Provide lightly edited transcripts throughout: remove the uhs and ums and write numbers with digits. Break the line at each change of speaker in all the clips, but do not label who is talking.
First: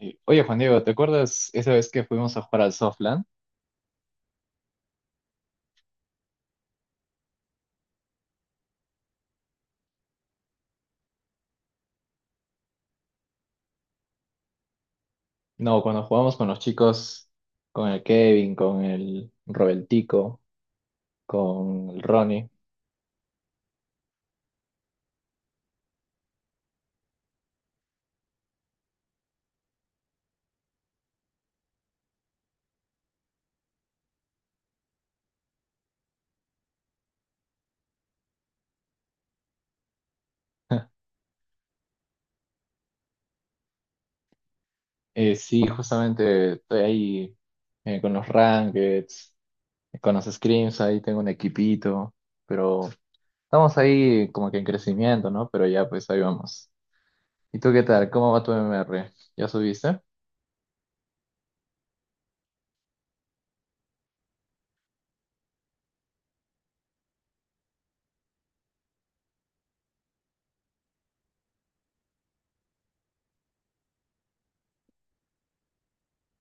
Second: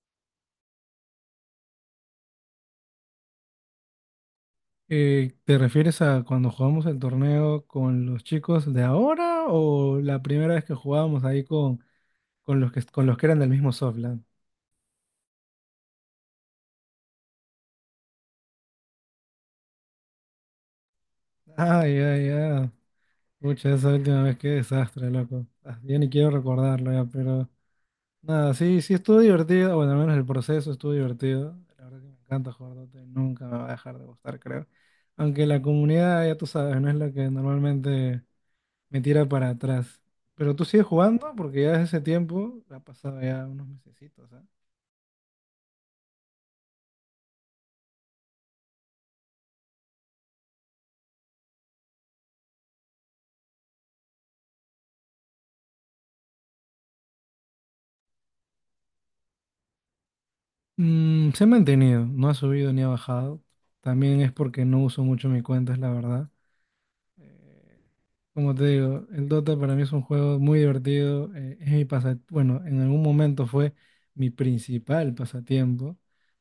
Oye, Juan Diego, ¿te acuerdas esa vez que fuimos a jugar al Softland?
¿Te refieres a cuando jugamos el torneo con los chicos de ahora o la primera vez que jugábamos ahí con los que eran del mismo Softland?
No, cuando jugamos con los chicos, con el Kevin, con el Robertico, con
Ay,
el
ay,
Ronnie.
ay. Pucha, esa última vez, qué desastre, loco. Ya ni quiero recordarlo ya, pero nada, sí, sí estuvo divertido. Bueno, al menos el proceso estuvo divertido. La verdad que me encanta jugar Dota y nunca me va a dejar de gustar, creo. Aunque la comunidad, ya tú sabes, no es la que normalmente me tira para atrás. Pero tú sigues jugando porque ya desde ese tiempo ha pasado ya unos mesecitos, ¿ah?
Sí, justamente estoy ahí con los Rankeds, con los Scrims, ahí tengo un equipito, pero estamos ahí como que en crecimiento, ¿no? Pero ya, pues ahí vamos. ¿Y tú qué tal? ¿Cómo va tu MMR? ¿Ya subiste?
Mm, se ha mantenido, no ha subido ni ha bajado. También es porque no uso mucho mi cuenta, es la verdad. Eh, Como te digo, el Dota para mí es un juego muy divertido. Bueno, en algún momento fue mi principal pasatiempo.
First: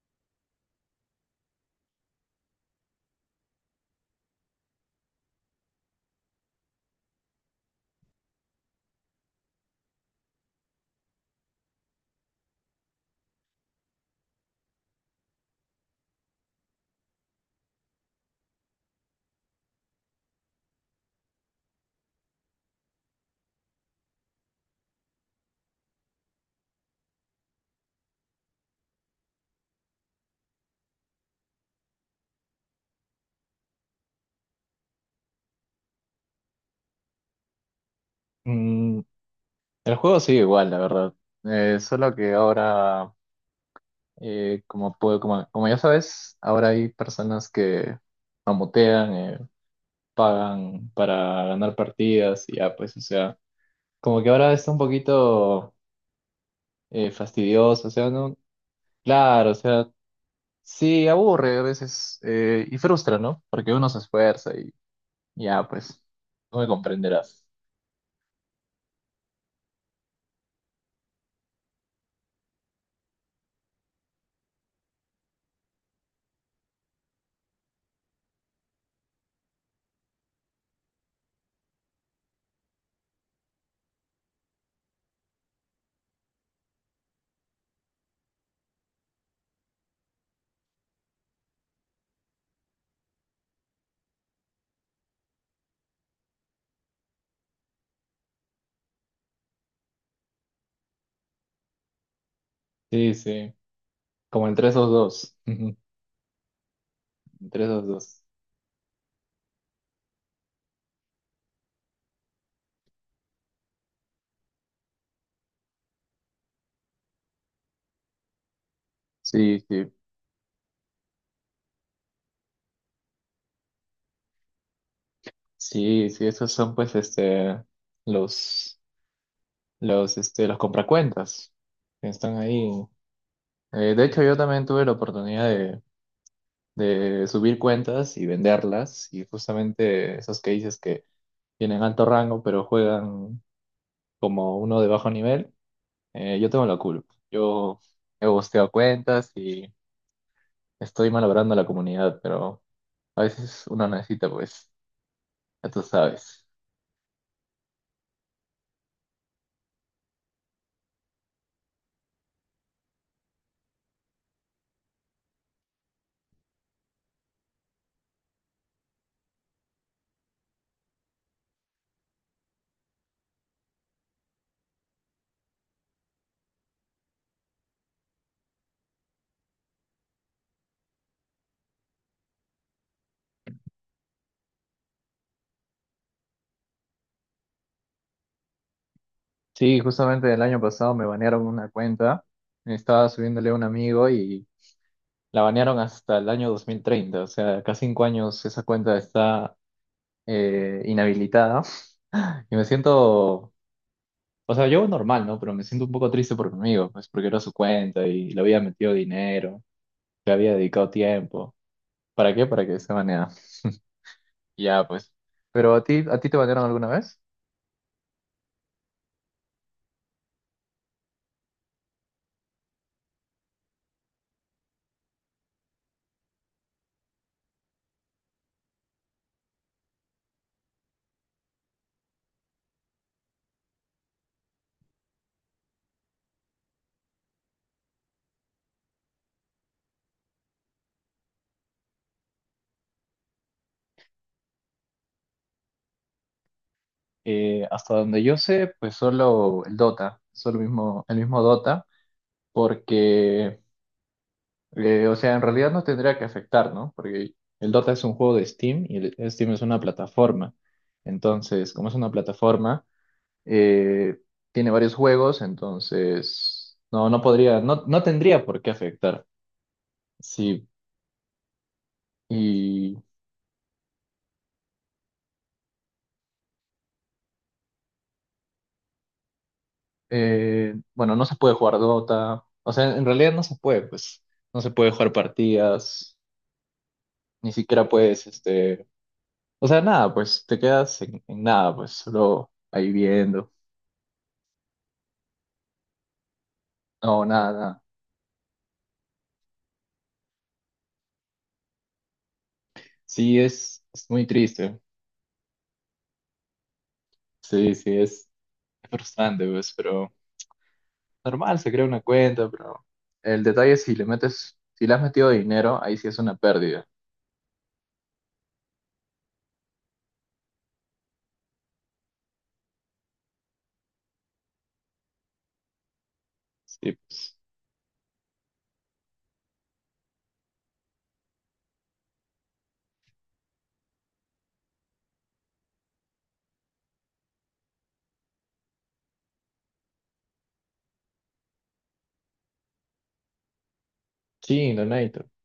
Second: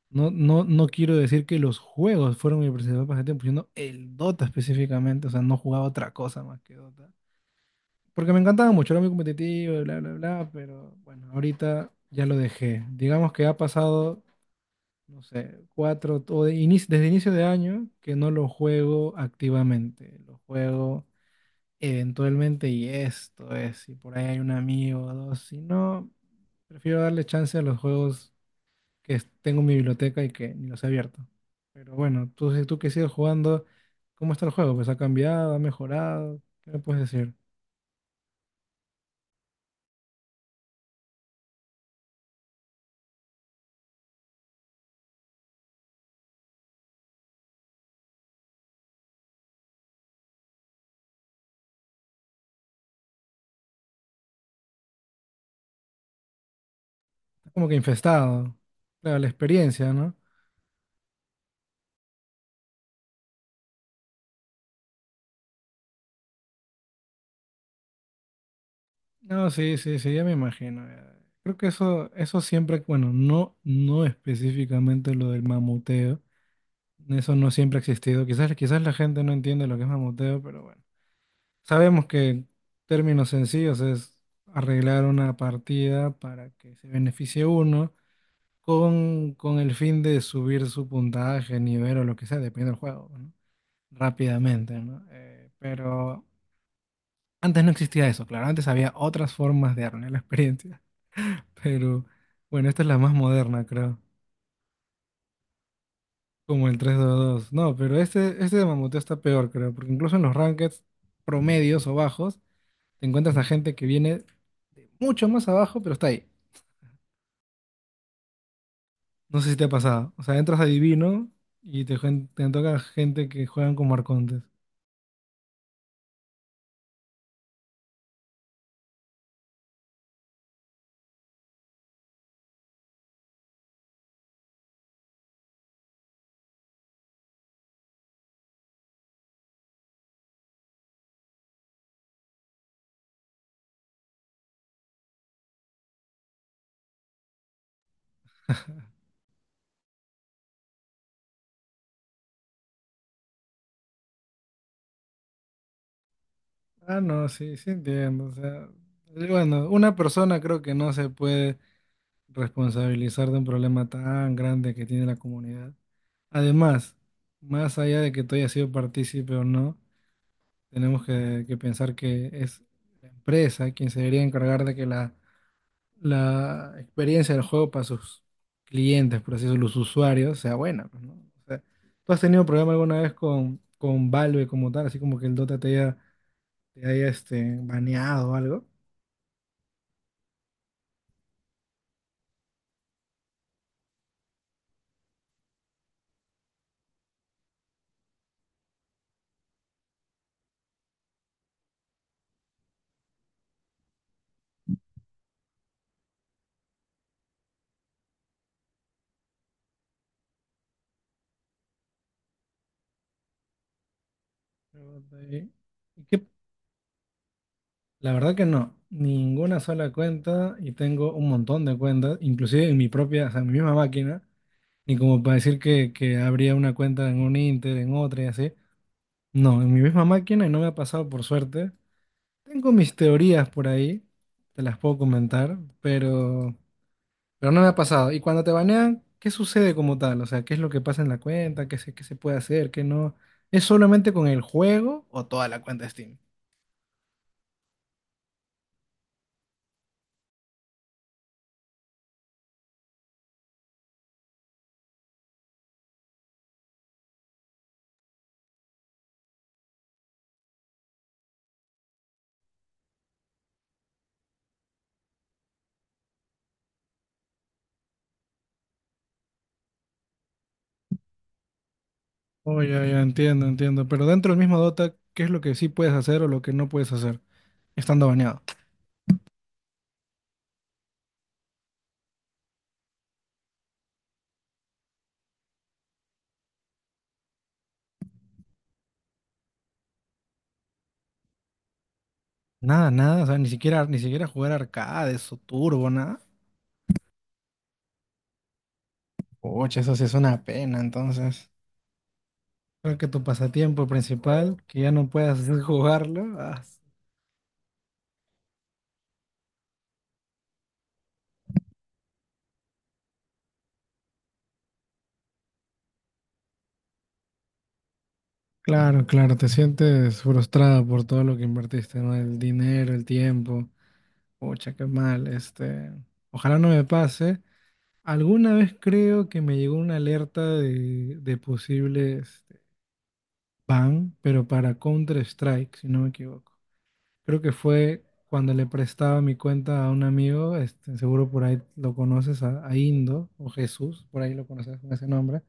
No quiero decir que los juegos fueron mi principal pasatiempo, sino el Dota específicamente. O sea, no jugaba otra cosa más que Dota. Porque me encantaba mucho, era muy competitivo, y bla, bla, bla, pero bueno, ahorita ya lo dejé. Digamos que ha pasado, no sé, cuatro, desde inicio de año que no lo juego activamente, lo juego eventualmente y esto es, si por ahí hay un amigo o dos, si no, prefiero darle chance a los juegos tengo en mi biblioteca y que ni los he abierto. Pero bueno, si tú que sigues jugando, ¿cómo está el juego? Pues ha cambiado, ha mejorado, ¿qué me puedes decir?
Mm, el juego sigue igual, la verdad. Solo que ahora como ya sabes, ahora hay personas que mamotean, pagan para ganar partidas y ya, pues, o sea, como que ahora está un poquito
Como que
fastidioso, o sea, no,
infestado. Claro, la
claro, o
experiencia,
sea,
¿no?
sí, aburre a veces y frustra, ¿no? Porque uno se esfuerza y ya, pues, no me comprenderás.
No, sí, sí, sí, ya me imagino, ya. Creo que eso siempre, bueno, no, no específicamente lo del mamuteo. Eso no siempre ha existido. Quizás, quizás la gente no entiende lo que es mamuteo, pero bueno. Sabemos que términos sencillos es arreglar una partida para que se beneficie uno con el fin de subir su puntaje, nivel o lo que sea, depende del juego, ¿no? Rápidamente, ¿no? Pero antes no existía eso, claro, antes había otras formas de arruinar la experiencia, pero bueno, esta es la más
Sí, sí,
moderna, creo,
como entre esos dos,
como el tres dos dos.
entre
No,
esos
pero
dos.
este de mamuteo está peor, creo, porque incluso en los rankings promedios o bajos, te encuentras a gente que viene mucho más abajo, pero está ahí. No sé si
Sí,
te ha
sí,
pasado. O sea, entras a Divino y te toca gente que juegan como arcontes.
sí, sí, esos son pues los... los, los compracuentas que están ahí. De hecho, yo también tuve la oportunidad de subir cuentas y venderlas, y justamente esos que dices que tienen alto rango, pero juegan como uno de bajo nivel, yo tengo la culpa. Yo he bosteado cuentas y estoy malogrando a la comunidad, pero uno necesita, pues, ya tú sabes.
Ah, no, sí, sí entiendo. O sea, bueno, una persona creo que no se puede responsabilizar de un problema tan grande que tiene la comunidad. Además, más allá de que tú hayas sido partícipe o no, tenemos que pensar que es la empresa quien se debería encargar de que la experiencia del juego para sus clientes, por así decirlo, los usuarios, sea buena, pues, ¿no? O sea, ¿tú has tenido problema alguna vez con Valve como tal, así como que el Dota te haya este, baneado o algo?
Sí, justamente el año pasado me banearon una cuenta, estaba subiéndole a un amigo y la banearon hasta el año 2030. O sea, cada 5 años esa cuenta está inhabilitada. Y me siento, o sea, yo normal, ¿no? Pero me siento un poco triste por mi amigo, pues porque era su cuenta y le había metido dinero, le había dedicado tiempo. ¿Para qué? Para que se baneara. Y ya,
Pero, de
pues.
ahí,
¿Pero
¿y
a
qué,
ti te banearon alguna vez?
la verdad que no, ninguna sola cuenta y tengo un montón de cuentas, inclusive en mi propia, o sea, en mi misma máquina, ni como para decir que habría una cuenta en un Inter, en otra y así. No, en mi misma máquina y no me ha pasado por suerte. Tengo mis teorías por ahí, te las puedo comentar, pero no me ha pasado. Y cuando te banean, ¿qué sucede como tal? O sea, ¿qué es lo que pasa en la cuenta? ¿Qué se puede hacer? ¿Qué no? ¿Es solamente con el juego o toda la cuenta de Steam?
Hasta donde yo sé, pues solo el Dota, solo el mismo Dota, porque o sea, en realidad no tendría que afectar, ¿no? Porque el Dota es un juego de Steam y el Steam es una plataforma. Entonces, como es una plataforma, eh, tiene varios juegos, entonces no, no podría, no, no tendría por qué afectar. Sí,
Oh, ya, ya,
y
entiendo, entiendo. Pero dentro del mismo Dota, ¿qué es lo que sí puedes hacer o lo que no puedes hacer estando baneado?
bueno, no se puede jugar Dota. O sea, en realidad no se puede, pues, no se puede jugar partidas, ni siquiera puedes, o sea, nada, pues te quedas en nada, pues, solo
Nada,
ahí
nada, o sea, ni
viendo.
siquiera, ni siquiera jugar arcades o turbo, nada.
No, nada, nada.
Oye, eso sí es una pena, entonces. Creo que tu
Sí,
pasatiempo
es muy
principal, que
triste.
ya no puedas hacer jugarlo.
Sí, sí, es frustrante, pues, pero normal, se crea una cuenta, pero el detalle es si le metes, si le has metido dinero, ahí sí es una pérdida.
Claro, claro, te sientes frustrado por todo lo que invertiste, ¿no? El dinero, el tiempo. Pucha, qué mal, este. Ojalá no me
Sí,
pase.
pues.
Alguna vez creo que me llegó una alerta de posibles ban, pero para Counter-Strike, si no me equivoco. Creo que fue cuando le prestaba mi cuenta a un amigo, este, seguro por ahí lo conoces, a Indo o Jesús, por ahí lo
Sí,
conoces con ese
Donato.
nombre.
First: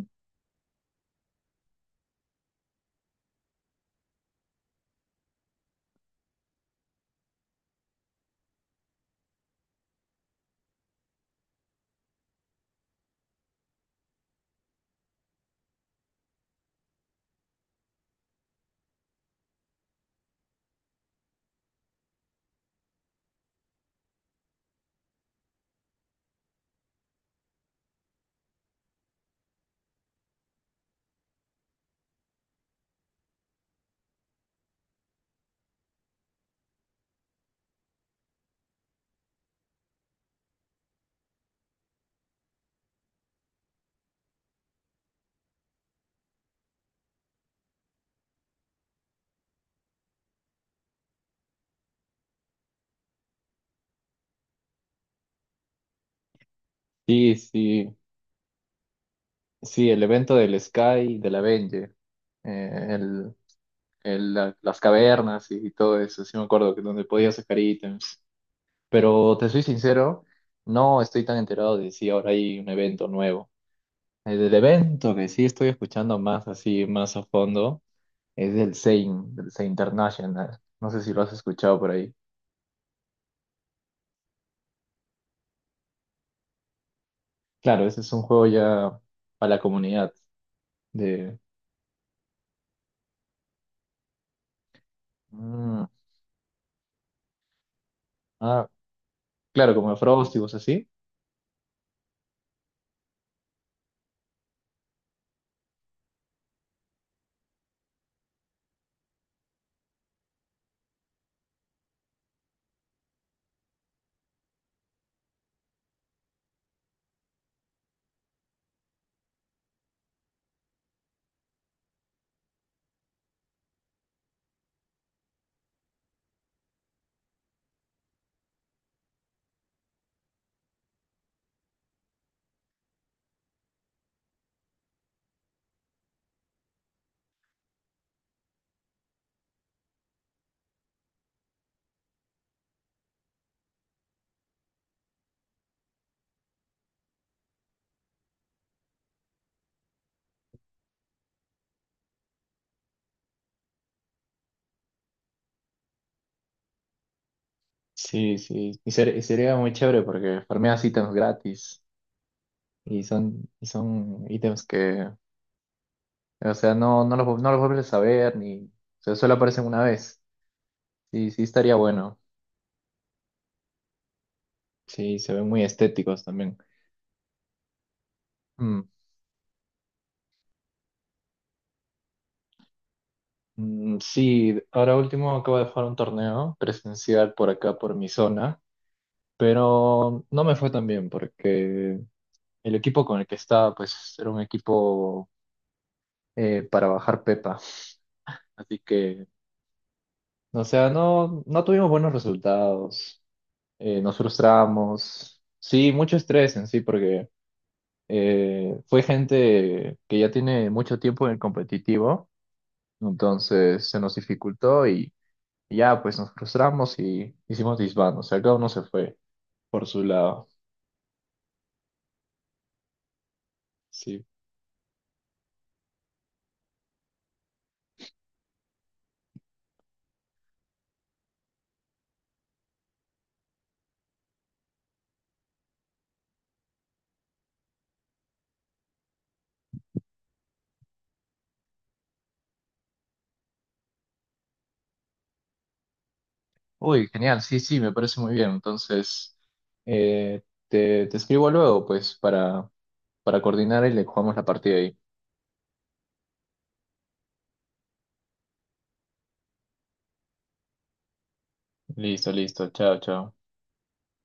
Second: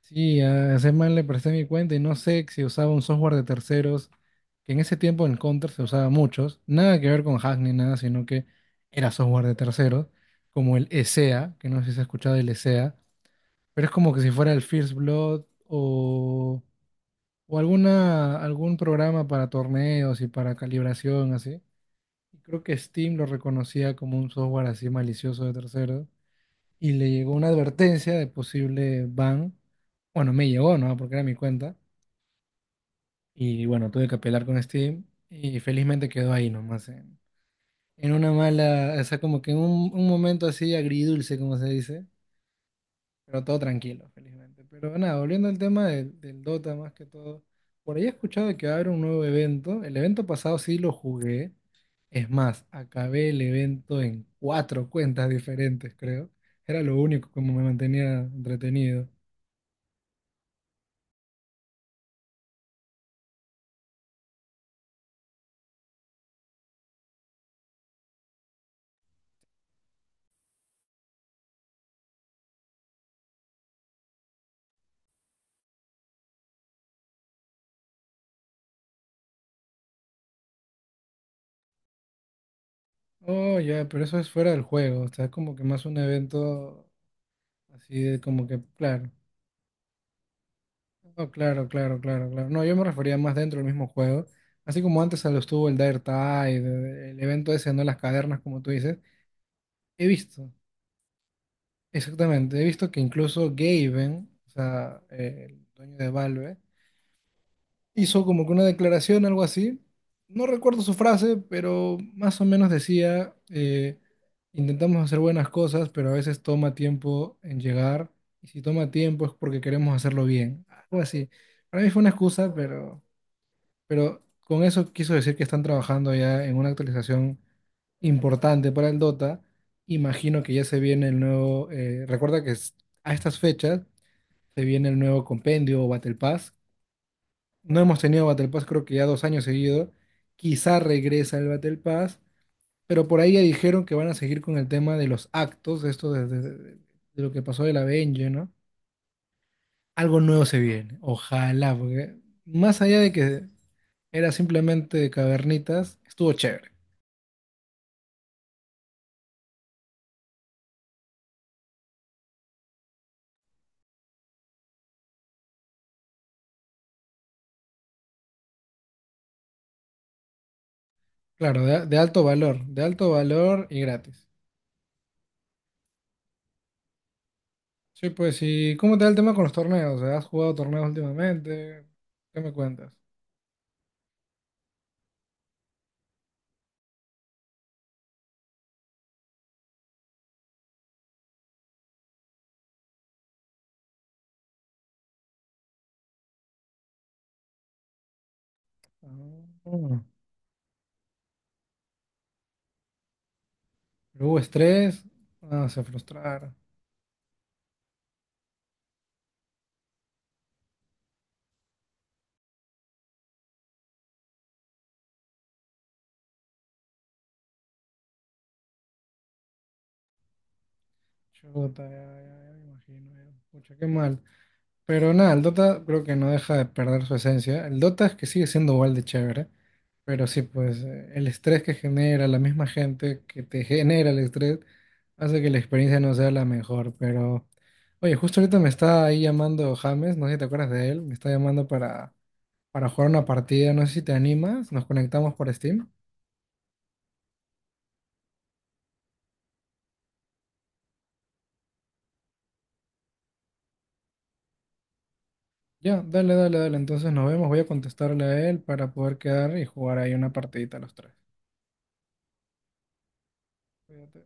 Sí, a ese man le presté mi cuenta y no sé si usaba un software de terceros, que en ese tiempo en Counter se usaba muchos, nada que ver con hack ni nada, sino que era software de terceros, como el ESEA, que no sé si has escuchado el ESEA, pero es como que si fuera el First Blood o o algún programa para torneos y para calibración, así. Y creo que Steam lo reconocía como un software así malicioso de terceros y le llegó una advertencia de posible ban. Bueno, me llegó, ¿no? Porque era mi cuenta. Y bueno, tuve que apelar con Steam y felizmente quedó ahí nomás, en una mala, o sea, como que en un momento así agridulce, como se dice, pero todo tranquilo, felizmente. Pero nada, volviendo al tema del Dota más que todo. Por ahí he escuchado de que va a haber un nuevo evento. El evento pasado sí lo jugué. Es más, acabé el evento en cuatro cuentas diferentes, creo. Era lo único
Sí,
como me
sí,
mantenía entretenido.
sí, el evento del Sky, de la Venge, eh, el, las cavernas y todo eso, sí me acuerdo que donde podías sacar ítems. Pero te soy sincero, no estoy tan enterado de si ahora hay un evento nuevo. El del evento que sí estoy escuchando más así, más a fondo, es del Zain International. No sé si lo has escuchado por ahí.
Oh, ya, pero eso es fuera del juego. O sea, es como que más un evento
Claro,
así
ese es
de
un juego
como que,
ya
claro.
para la comunidad
Oh,
de...
claro, claro, claro, claro. No, yo me refería más dentro del mismo juego. Así como antes se lo estuvo el
Mm,
Dire Tide, el evento ese, ¿no? Las cavernas, como
ah,
tú dices.
claro, como
He
Frosty y
visto,
cosas así.
exactamente, he visto que incluso Gaben, o sea, el dueño de Valve, hizo como que una declaración, algo así. No recuerdo su frase, pero más o menos decía, intentamos hacer buenas cosas, pero a veces toma tiempo en llegar, y si toma tiempo es porque queremos hacerlo bien, algo así. Para mí fue una excusa, pero... Pero con eso quiso decir que están trabajando ya en una actualización importante para el Dota. Imagino que ya se viene el nuevo. A estas fechas se viene el nuevo compendio o Battle Pass. No hemos tenido Battle Pass, creo que ya dos años seguidos. Quizá regresa el Battle Pass, pero por ahí ya dijeron que van a seguir con el tema de los actos, esto de lo que pasó de la Benji, ¿no? Algo nuevo se viene, ojalá, porque más allá de que era simplemente cavernitas, estuvo chévere.
Sí, sí. Y sería muy chévere porque farmeas ítems gratis y son ítems que, o sea, no, no los vuelves a ver ni... O sea, solo aparecen una vez. Sí, sí
Claro,
estaría
de
bueno.
alto valor, de alto valor y gratis.
Sí, se ven muy estéticos también.
Sí, pues, ¿y
Mm.
cómo te va el tema con los torneos? ¿Has jugado torneos últimamente? ¿Qué me cuentas?
Mm, sí, ahora último acabo de jugar un torneo presencial por acá, por mi zona, pero no me fue tan bien porque el equipo con el que estaba, pues era un equipo para bajar Pepa. Así que,
Ah,
o sea, no, no tuvimos buenos resultados, nos
pero hubo estrés,
frustramos.
ah, se
Sí, mucho
frustraron.
estrés en sí, porque fue gente que ya tiene mucho tiempo en el competitivo, entonces se nos dificultó. Y ya, pues nos frustramos y hicimos disband, o sea, cada uno se fue por su lado.
Chuta, ya, ya, ya me imagino, ya. Pucha, qué mal.
Sí.
Pero nada, el Dota creo que no deja de perder su esencia. El Dota es que sigue siendo igual de chévere, pero sí, pues el estrés que genera la misma gente que te genera el estrés hace que la experiencia no sea la mejor. Pero, oye, justo ahorita me está ahí llamando James, no sé si te acuerdas de él, me está llamando para jugar una partida, no sé si te animas, nos conectamos por Steam.
Uy, genial, sí, sí, me parece muy bien. Entonces, eh, te escribo luego, pues, para coordinar y le jugamos la partida ahí.
Ya, dale, dale, dale, entonces nos vemos, voy a contestarle a él para poder quedar y jugar ahí una partidita los tres.
Listo, listo, chao, chao.
Cuídate.